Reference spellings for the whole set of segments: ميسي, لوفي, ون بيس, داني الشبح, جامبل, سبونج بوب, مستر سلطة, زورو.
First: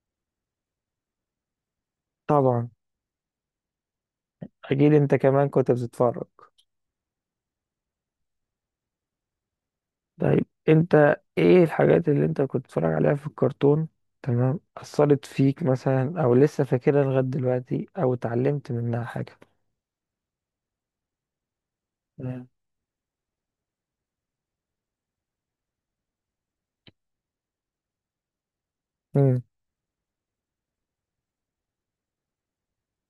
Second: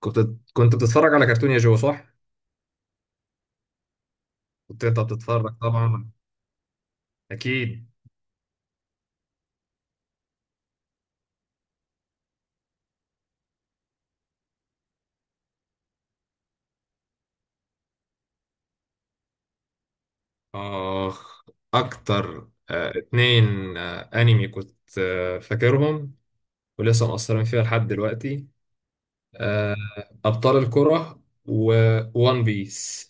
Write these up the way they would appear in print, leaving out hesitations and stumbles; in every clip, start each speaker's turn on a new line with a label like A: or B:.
A: كنت كنت بتتفرج على كرتون يا جو صح؟
B: طبعا.
A: كنت
B: اكيد
A: انت
B: انت كمان
A: بتتفرج
B: كنت
A: طبعا،
B: بتتفرج.
A: اكيد.
B: طيب، انت ايه الحاجات اللي انت كنت بتتفرج عليها في الكرتون؟ تمام، اثرت فيك مثلا او لسه فاكرها لغايه دلوقتي او اتعلمت منها حاجه؟
A: اخ،
B: مم.
A: اكتر اتنين انمي كنت فاكرهم ولسه مأثرين فيها لحد دلوقتي.
B: مم.
A: آه، ابطال الكرة وون بيس.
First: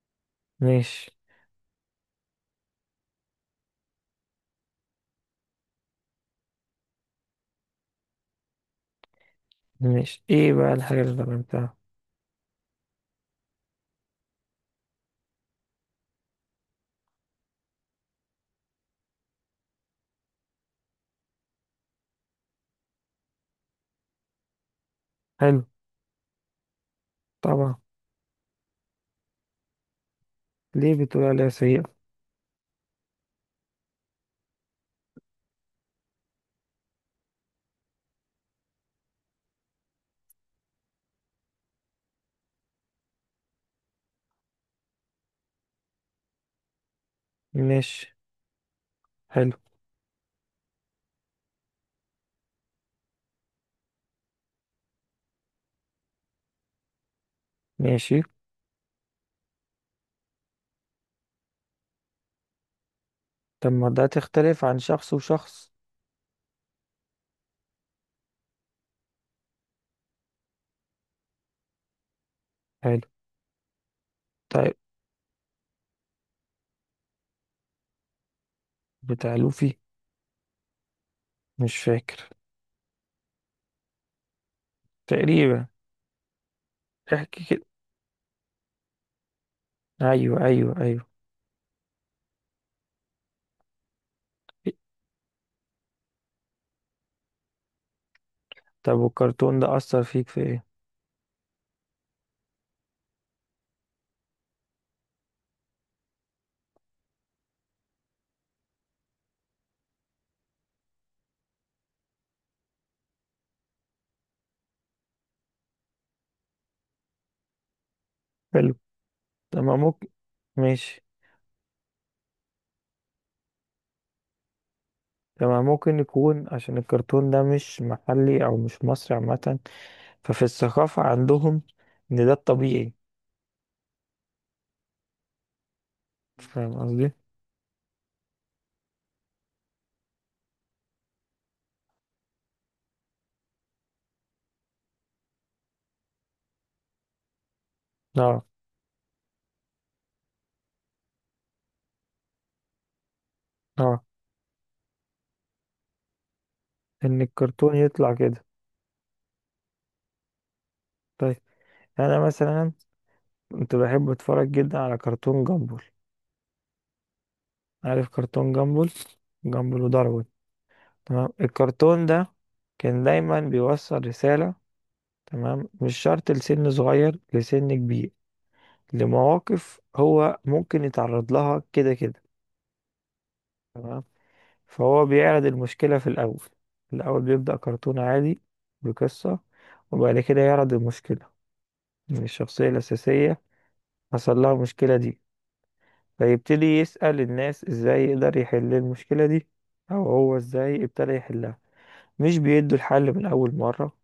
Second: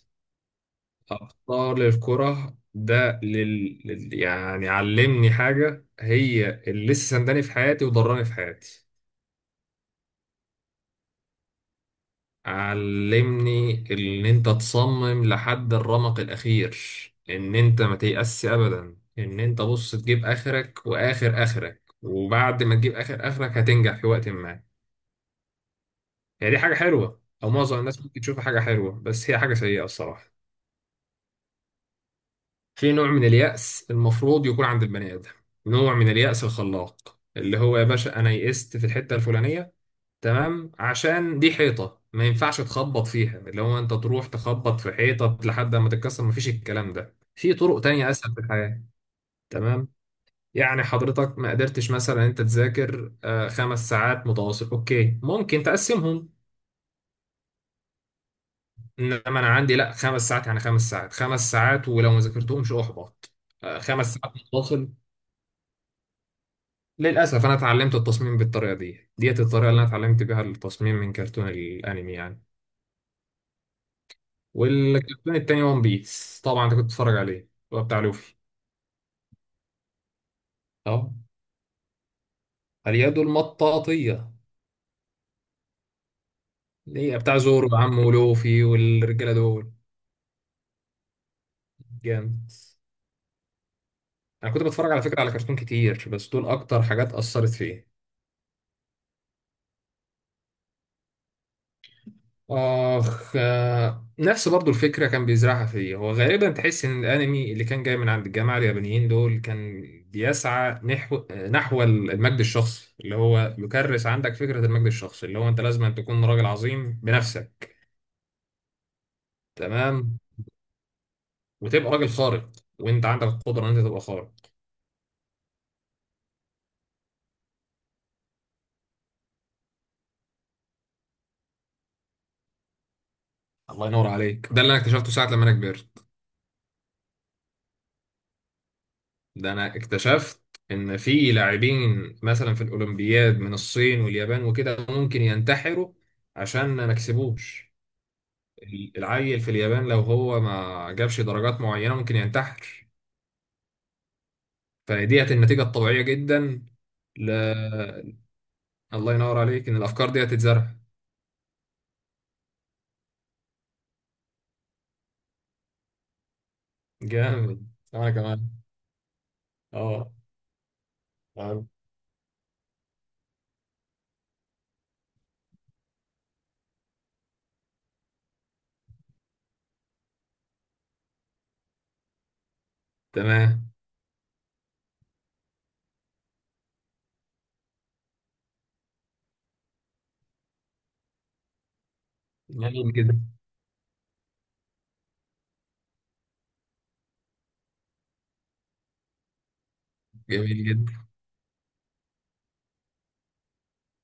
B: ماشي.
A: ابطال الكرة ده يعني علمني حاجة هي اللي لسه سنداني في حياتي وضراني في حياتي.
B: ماشي، ايه بقى الحاجه اللي اتعلمتها؟
A: علمني ان انت تصمم لحد الرمق الاخير، ان انت ما تيأس ابدا، ان انت بص تجيب اخرك واخر اخرك، وبعد ما تجيب اخر اخرك هتنجح في وقت ما.
B: حلو.
A: هي دي حاجة حلوة، او
B: طبعا،
A: معظم الناس ممكن تشوفها حاجة حلوة، بس هي حاجة سيئة الصراحة.
B: ليه بتقول عليها سيئه؟
A: في نوع من اليأس المفروض يكون عند البني ادم، نوع من اليأس الخلاق، اللي هو يا باشا انا يئست في الحتة الفلانية، تمام، عشان دي حيطة ما ينفعش تخبط فيها، اللي هو انت تروح تخبط في حيطة لحد ما تتكسر. ما فيش الكلام ده، في طرق
B: ماشي.
A: تانية اسهل في الحياة.
B: حلو.
A: تمام. يعني حضرتك ما قدرتش مثلا انت تذاكر 5 ساعات متواصل، اوكي ممكن تقسمهم.
B: ماشي.
A: انما انا عندي لا، 5 ساعات يعني 5 ساعات، ولو ما ذاكرتهمش احبط.
B: طب ما ده
A: خمس ساعات
B: تختلف عن
A: متواصل.
B: شخص وشخص؟
A: للاسف انا اتعلمت التصميم بالطريقة دي، ديت الطريقة اللي انا اتعلمت بيها التصميم من كرتون الانمي يعني.
B: حلو. طيب.
A: والكرتون التاني ون بيس، طبعا انت كنت بتتفرج عليه، هو بتاع لوفي.
B: بتاع لوفي.
A: اه،
B: مش فاكر.
A: اليد المطاطية،
B: تقريبا.
A: اللي هي بتاع
B: احكي كده.
A: زورو وعمه ولوفي والرجالة دول.
B: ايوه، ايوه، ايوه.
A: جامد. انا كنت بتفرج على فكرة على كرتون كتير، بس دول اكتر حاجات اثرت فيا.
B: طب والكرتون ده أثر فيك في ايه؟
A: اخ، نفس برضو الفكرة كان بيزرعها فيا، هو غالبا تحس ان الانمي اللي كان جاي من عند الجماعة اليابانيين دول كان بيسعى نحو، المجد الشخصي، اللي هو يكرس عندك فكرة المجد الشخصي، اللي هو انت لازم أن تكون راجل عظيم بنفسك.
B: حلو. تمام ممكن.
A: تمام،
B: ماشي.
A: وتبقى راجل خارق، وانت عندك القدره ان انت تبقى خارق.
B: تمام. ممكن يكون عشان الكرتون ده مش محلي أو مش مصري عامة، ففي الثقافة عندهم إن ده الطبيعي.
A: الله ينور عليك، ده اللي انا اكتشفته ساعه لما انا كبرت.
B: فاهم قصدي؟
A: ده انا اكتشفت ان في لاعبين مثلا في الاولمبياد من الصين واليابان وكده ممكن ينتحروا عشان ما كسبوش.
B: اه.
A: العيل في اليابان لو هو ما جابش درجات معينه ممكن ينتحر.
B: اه،
A: فديت النتيجه الطبيعيه جدا.
B: إن
A: ل...
B: الكرتون يطلع كده.
A: الله ينور عليك، ان الافكار ديت تتزرع.
B: طيب، أنا مثلا كنت بحب أتفرج جدا على كرتون جامبل.
A: جامد،
B: عارف
A: انا كمان.
B: كرتون جامبل؟ جامبل
A: اه.
B: وداروين. تمام،
A: تمام.
B: الكرتون ده كان دايما بيوصل رسالة. تمام، مش شرط لسن صغير، لسن كبير، لمواقف هو ممكن يتعرض لها كده كده.
A: تمام.
B: تمام. فهو بيعرض المشكلة في الأول. الأول بيبدأ كرتون عادي بقصة. وبعد كده يعرض المشكلة من الشخصية
A: يعني كده.
B: الأساسية. حصل لها المشكلة دي. فيبتدي يسأل الناس إزاي يقدر يحل المشكلة دي، أو هو
A: جميل
B: إزاي
A: جدا.
B: ابتدى يحلها. مش بيدوا الحل من أول مرة،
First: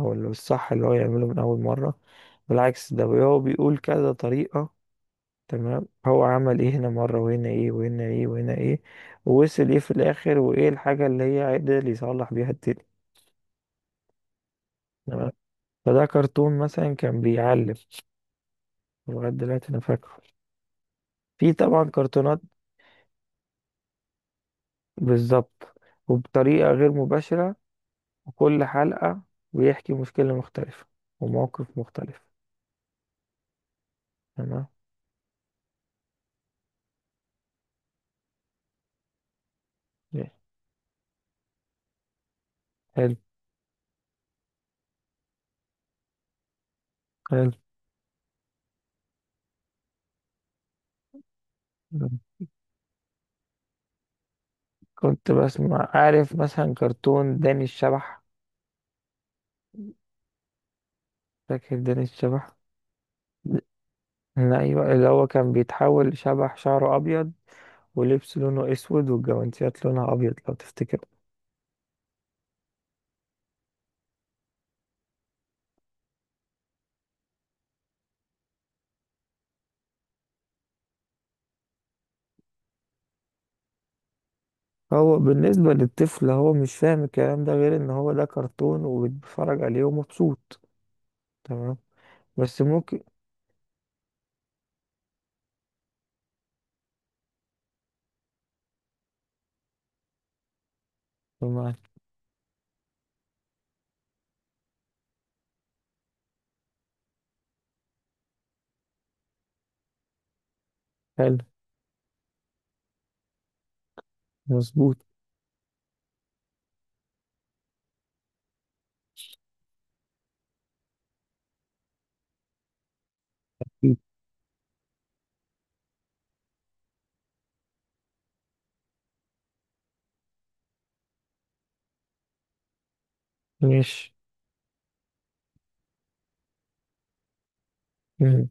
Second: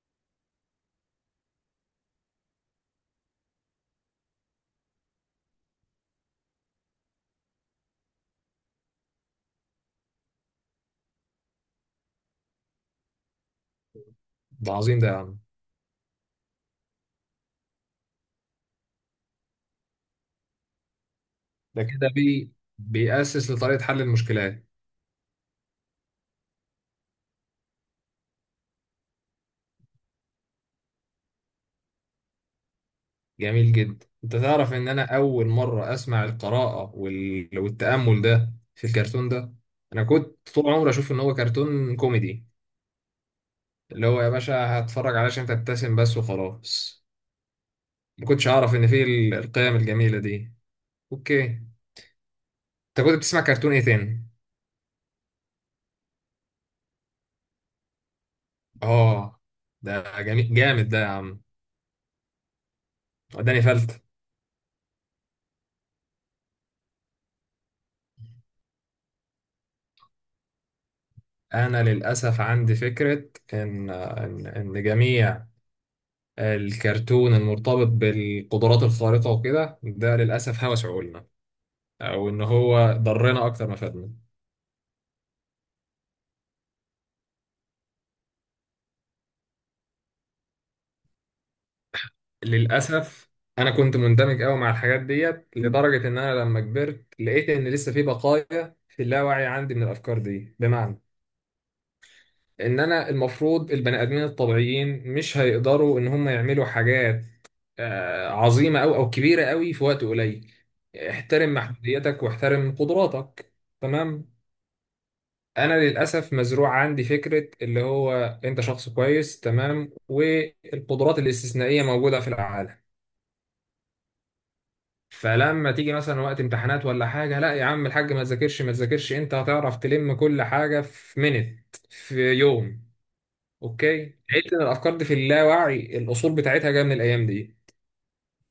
B: أو اللي الصح اللي هو يعمله من أول مرة. بالعكس، ده هو بيقول كذا طريقة. تمام، هو عمل ايه هنا مرة وهنا ايه وهنا ايه وهنا ايه، ووصل ايه في الاخر، وايه الحاجة اللي هي عدل يصلح بيها التاني.
A: ده عظيم ده يا
B: تمام.
A: عم.
B: فده كرتون مثلا كان بيعلم. لغاية دلوقتي انا فاكره. في
A: ده
B: طبعا
A: كده
B: كرتونات.
A: بيأسس لطريقة حل المشكلات.
B: بالظبط، وبطريقة غير مباشرة، وكل حلقة بيحكي مشكلة مختلفة وموقف مختلف.
A: جميل جدا، انت
B: تمام.
A: تعرف ان انا اول مرة اسمع القراءة والتأمل ده في الكرتون ده. انا
B: إيه،
A: كنت طول عمري اشوف ان هو كرتون كوميدي،
B: حلو.
A: اللي هو يا باشا هتفرج علشان تبتسم بس وخلاص.
B: حلو.
A: ما كنتش اعرف ان فيه القيم الجميلة دي. اوكي، انت كنت بتسمع كرتون ايه تاني؟
B: كنت بسمع، عارف، مثلا كرتون داني الشبح.
A: اه، ده جميل جامد ده يا عم،
B: فاكر داني الشبح؟
A: وداني فلت.
B: ايوه، اللي هو كان بيتحول شبح شعره ابيض ولبس لونه اسود والجوانتيات لونها ابيض، لو تفتكر.
A: انا للاسف عندي فكرة ان جميع الكرتون المرتبط بالقدرات الخارقة وكده ده للأسف هوس عقولنا، أو إن هو ضرنا أكتر ما فادنا.
B: هو بالنسبه للطفل هو مش فاهم الكلام ده غير ان هو ده كرتون وبيتفرج عليه ومبسوط. تمام. بس ممكن.
A: للأسف أنا كنت مندمج أوي مع الحاجات ديت، لدرجة إن أنا لما كبرت لقيت إن لسه في بقايا في اللاوعي عندي من الأفكار دي. بمعنى
B: تمام.
A: إن أنا المفروض البني آدمين الطبيعيين مش هيقدروا إن هم يعملوا حاجات عظيمة أو كبيرة أوي في وقت قليل.
B: حلو.
A: احترم محدوديتك واحترم قدراتك. تمام.
B: مظبوط.
A: انا للاسف مزروع عندي فكره، اللي هو انت شخص كويس تمام، والقدرات الاستثنائيه موجوده في العالم. فلما تيجي مثلا وقت امتحانات ولا حاجه، لا يا عم الحاج ما تذاكرش ما تذاكرش، انت هتعرف تلم كل حاجه في منت في يوم.
B: ماشي.
A: اوكي، لقيت ان الافكار دي في اللاوعي الاصول بتاعتها جايه من الايام دي.
B: مم.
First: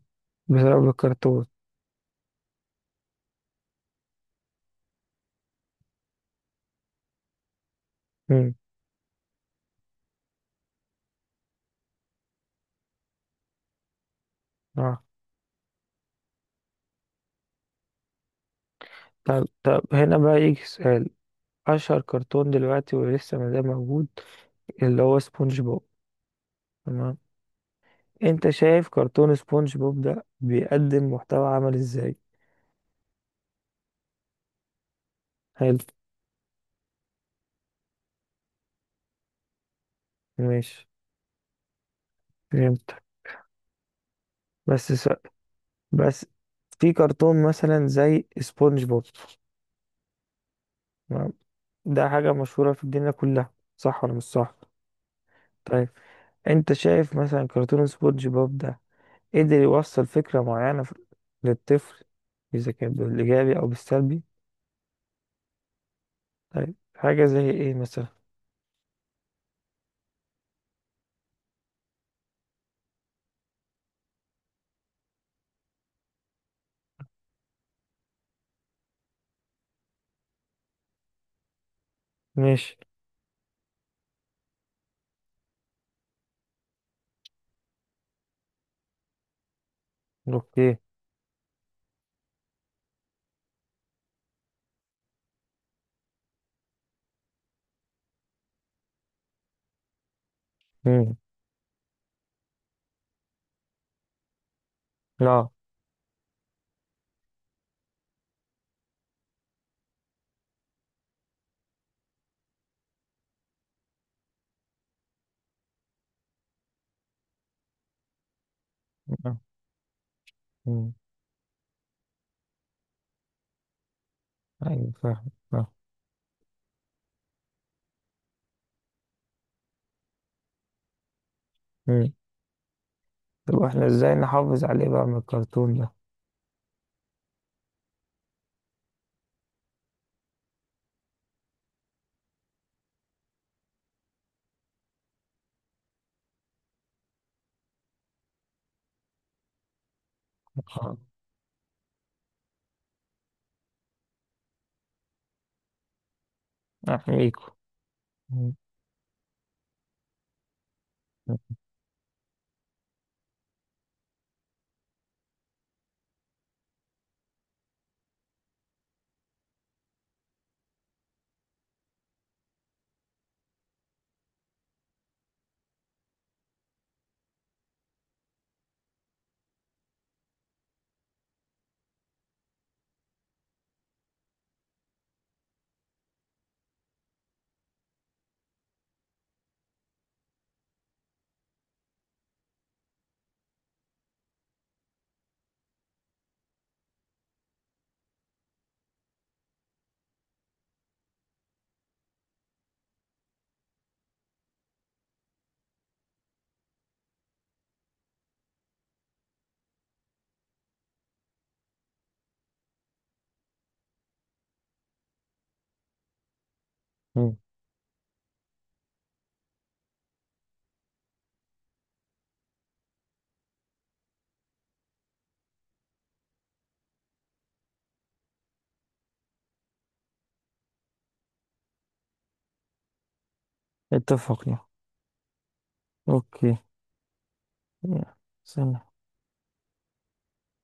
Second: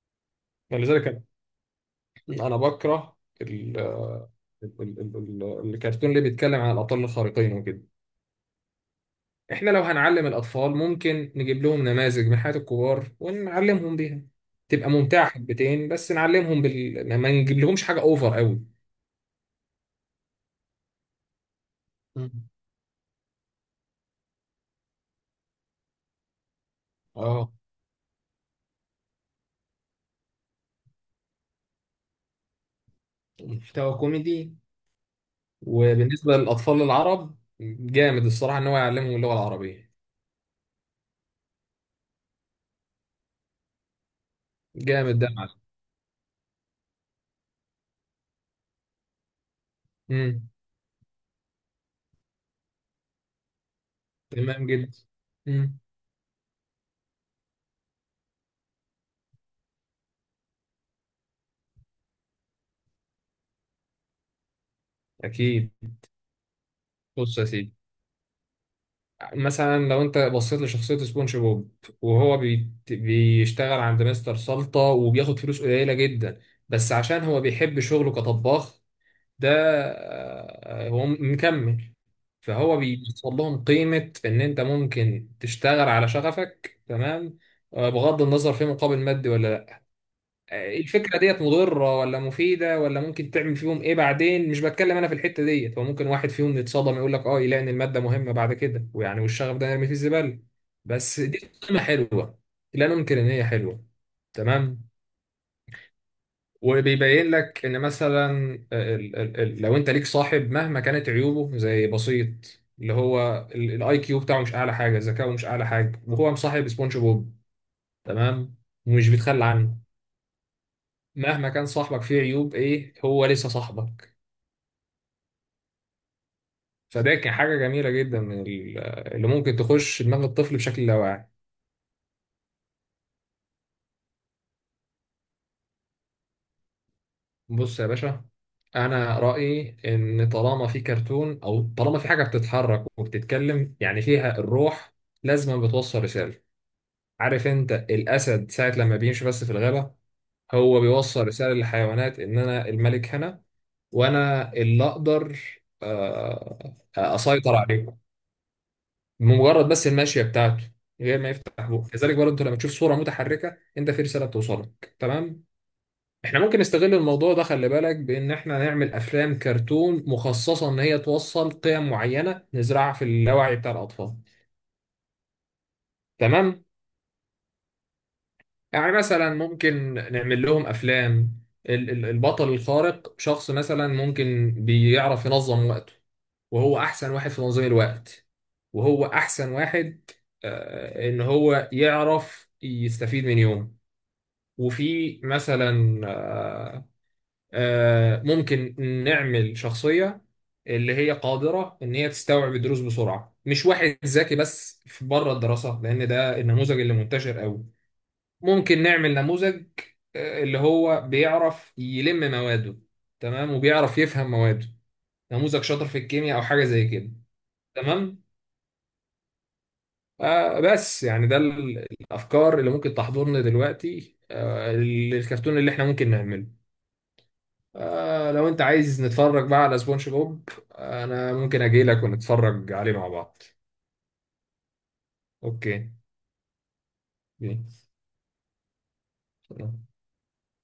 B: بسبب
A: فلذلك
B: الكرتون.
A: أنا بكره الكرتون اللي بيتكلم عن الابطال الخارقين وكده.
B: مم.
A: احنا لو هنعلم الاطفال ممكن نجيب لهم نماذج من حياة الكبار ونعلمهم بيها، تبقى
B: اه.
A: ممتعة حبتين، بس نعلمهم ما نجيب لهمش حاجة اوفر قوي.
B: طب، هنا بقى يجي سؤال. اشهر
A: مم.
B: كرتون دلوقتي ولسه ما زال موجود، اللي هو سبونج بوب. تمام.
A: اه.
B: انت شايف كرتون سبونج بوب ده بيقدم محتوى عمل ازاي؟
A: محتوى كوميدي.
B: حلو.
A: وبالنسبة للاطفال العرب جامد الصراحة ان هو يعلمهم اللغة العربية.
B: ماشي. فهمتك. بس س...
A: جامد ده يا معلم.
B: بس في كرتون مثلا زي سبونج بوب.
A: امم.
B: تمام؟ ده حاجة مشهورة في الدنيا كلها، صح ولا مش صح؟
A: تمام جدا. امم.
B: طيب، انت شايف مثلا كرتون سبونج بوب ده قدر يوصل فكرة معينة للطفل، اذا كان بالايجابي او بالسلبي؟
A: اكيد.
B: طيب، حاجة
A: بص يا
B: زي ايه
A: سيدي،
B: مثلا؟
A: مثلا لو انت بصيت لشخصية سبونج بوب، وهو بيشتغل عند مستر سلطة وبياخد فلوس قليلة جدا، بس عشان هو بيحب شغله كطباخ، ده هو مكمل.
B: ماشي.
A: فهو بيوصل لهم قيمة ان انت ممكن تشتغل على شغفك، تمام، بغض النظر في مقابل مادي ولا.
B: اوكي.
A: الفكرة ديت مضرة ولا مفيدة ولا ممكن تعمل فيهم ايه بعدين مش بتكلم انا في الحتة ديت، هو ممكن واحد فيهم يتصدم يقول لك اه، يلاقي ان المادة مهمة بعد كده ويعني والشغف ده نرمي فيه الزبالة،
B: مم.
A: بس دي قيمة حلوة. لا ننكر ان هي حلوة. تمام.
B: لا.
A: وبيبين لك ان مثلا لو انت ليك صاحب مهما كانت عيوبه زي بسيط، اللي هو الاي كيو بتاعه مش اعلى حاجة، ذكاؤه مش اعلى حاجة، وهو مصاحب سبونج بوب، تمام، ومش بيتخلى عنه.
B: مم.
A: مهما كان صاحبك فيه عيوب ايه هو لسه صاحبك.
B: ايوه، فاهم.
A: فده كان حاجة جميلة جدا من اللي ممكن تخش دماغ الطفل بشكل لا واعي.
B: فاهم. طب احنا ازاي نحافظ عليه بقى من الكرتون ده؟
A: بص يا باشا، انا رأيي ان طالما في كرتون، او طالما في حاجة بتتحرك وبتتكلم يعني فيها الروح، لازم بتوصل رسالة. عارف انت الاسد ساعة لما بيمشي بس في الغابة، هو
B: آه،
A: بيوصل رسالة للحيوانات ان انا الملك هنا، وانا اللي اقدر آه،
B: احميكوا.
A: اسيطر عليكم
B: م-
A: مجرد بس الماشيه بتاعته، من غير ما
B: م-
A: يفتح بقه. كذلك برضه انت لما تشوف صوره متحركه انت في رساله بتوصلك، تمام. احنا ممكن نستغل الموضوع ده، خلي بالك بان احنا نعمل افلام كرتون مخصصه ان هي توصل قيم معينه نزرعها في اللاوعي بتاع الاطفال. تمام. يعني مثلا ممكن نعمل لهم افلام، البطل الخارق شخص مثلا ممكن بيعرف ينظم وقته، وهو احسن واحد في تنظيم الوقت، وهو احسن واحد ان هو يعرف يستفيد من يوم. وفي مثلا ممكن نعمل شخصية اللي هي قادرة ان هي تستوعب الدروس بسرعة، مش واحد ذكي بس في بره الدراسة لان ده النموذج اللي منتشر قوي. ممكن نعمل نموذج اللي هو بيعرف يلم مواده، تمام، وبيعرف يفهم مواده، نموذج شاطر في الكيمياء او حاجة زي كده.
B: م.
A: تمام. بس يعني ده الافكار اللي ممكن تحضرنا دلوقتي، آه الكرتون اللي احنا ممكن نعمله. آه لو انت عايز نتفرج بقى على سبونج بوب، آه انا ممكن اجي لك ونتفرج عليه مع بعض.
B: اتفقنا.
A: اوكي.
B: اوكي. يلا، سلام
A: يلا.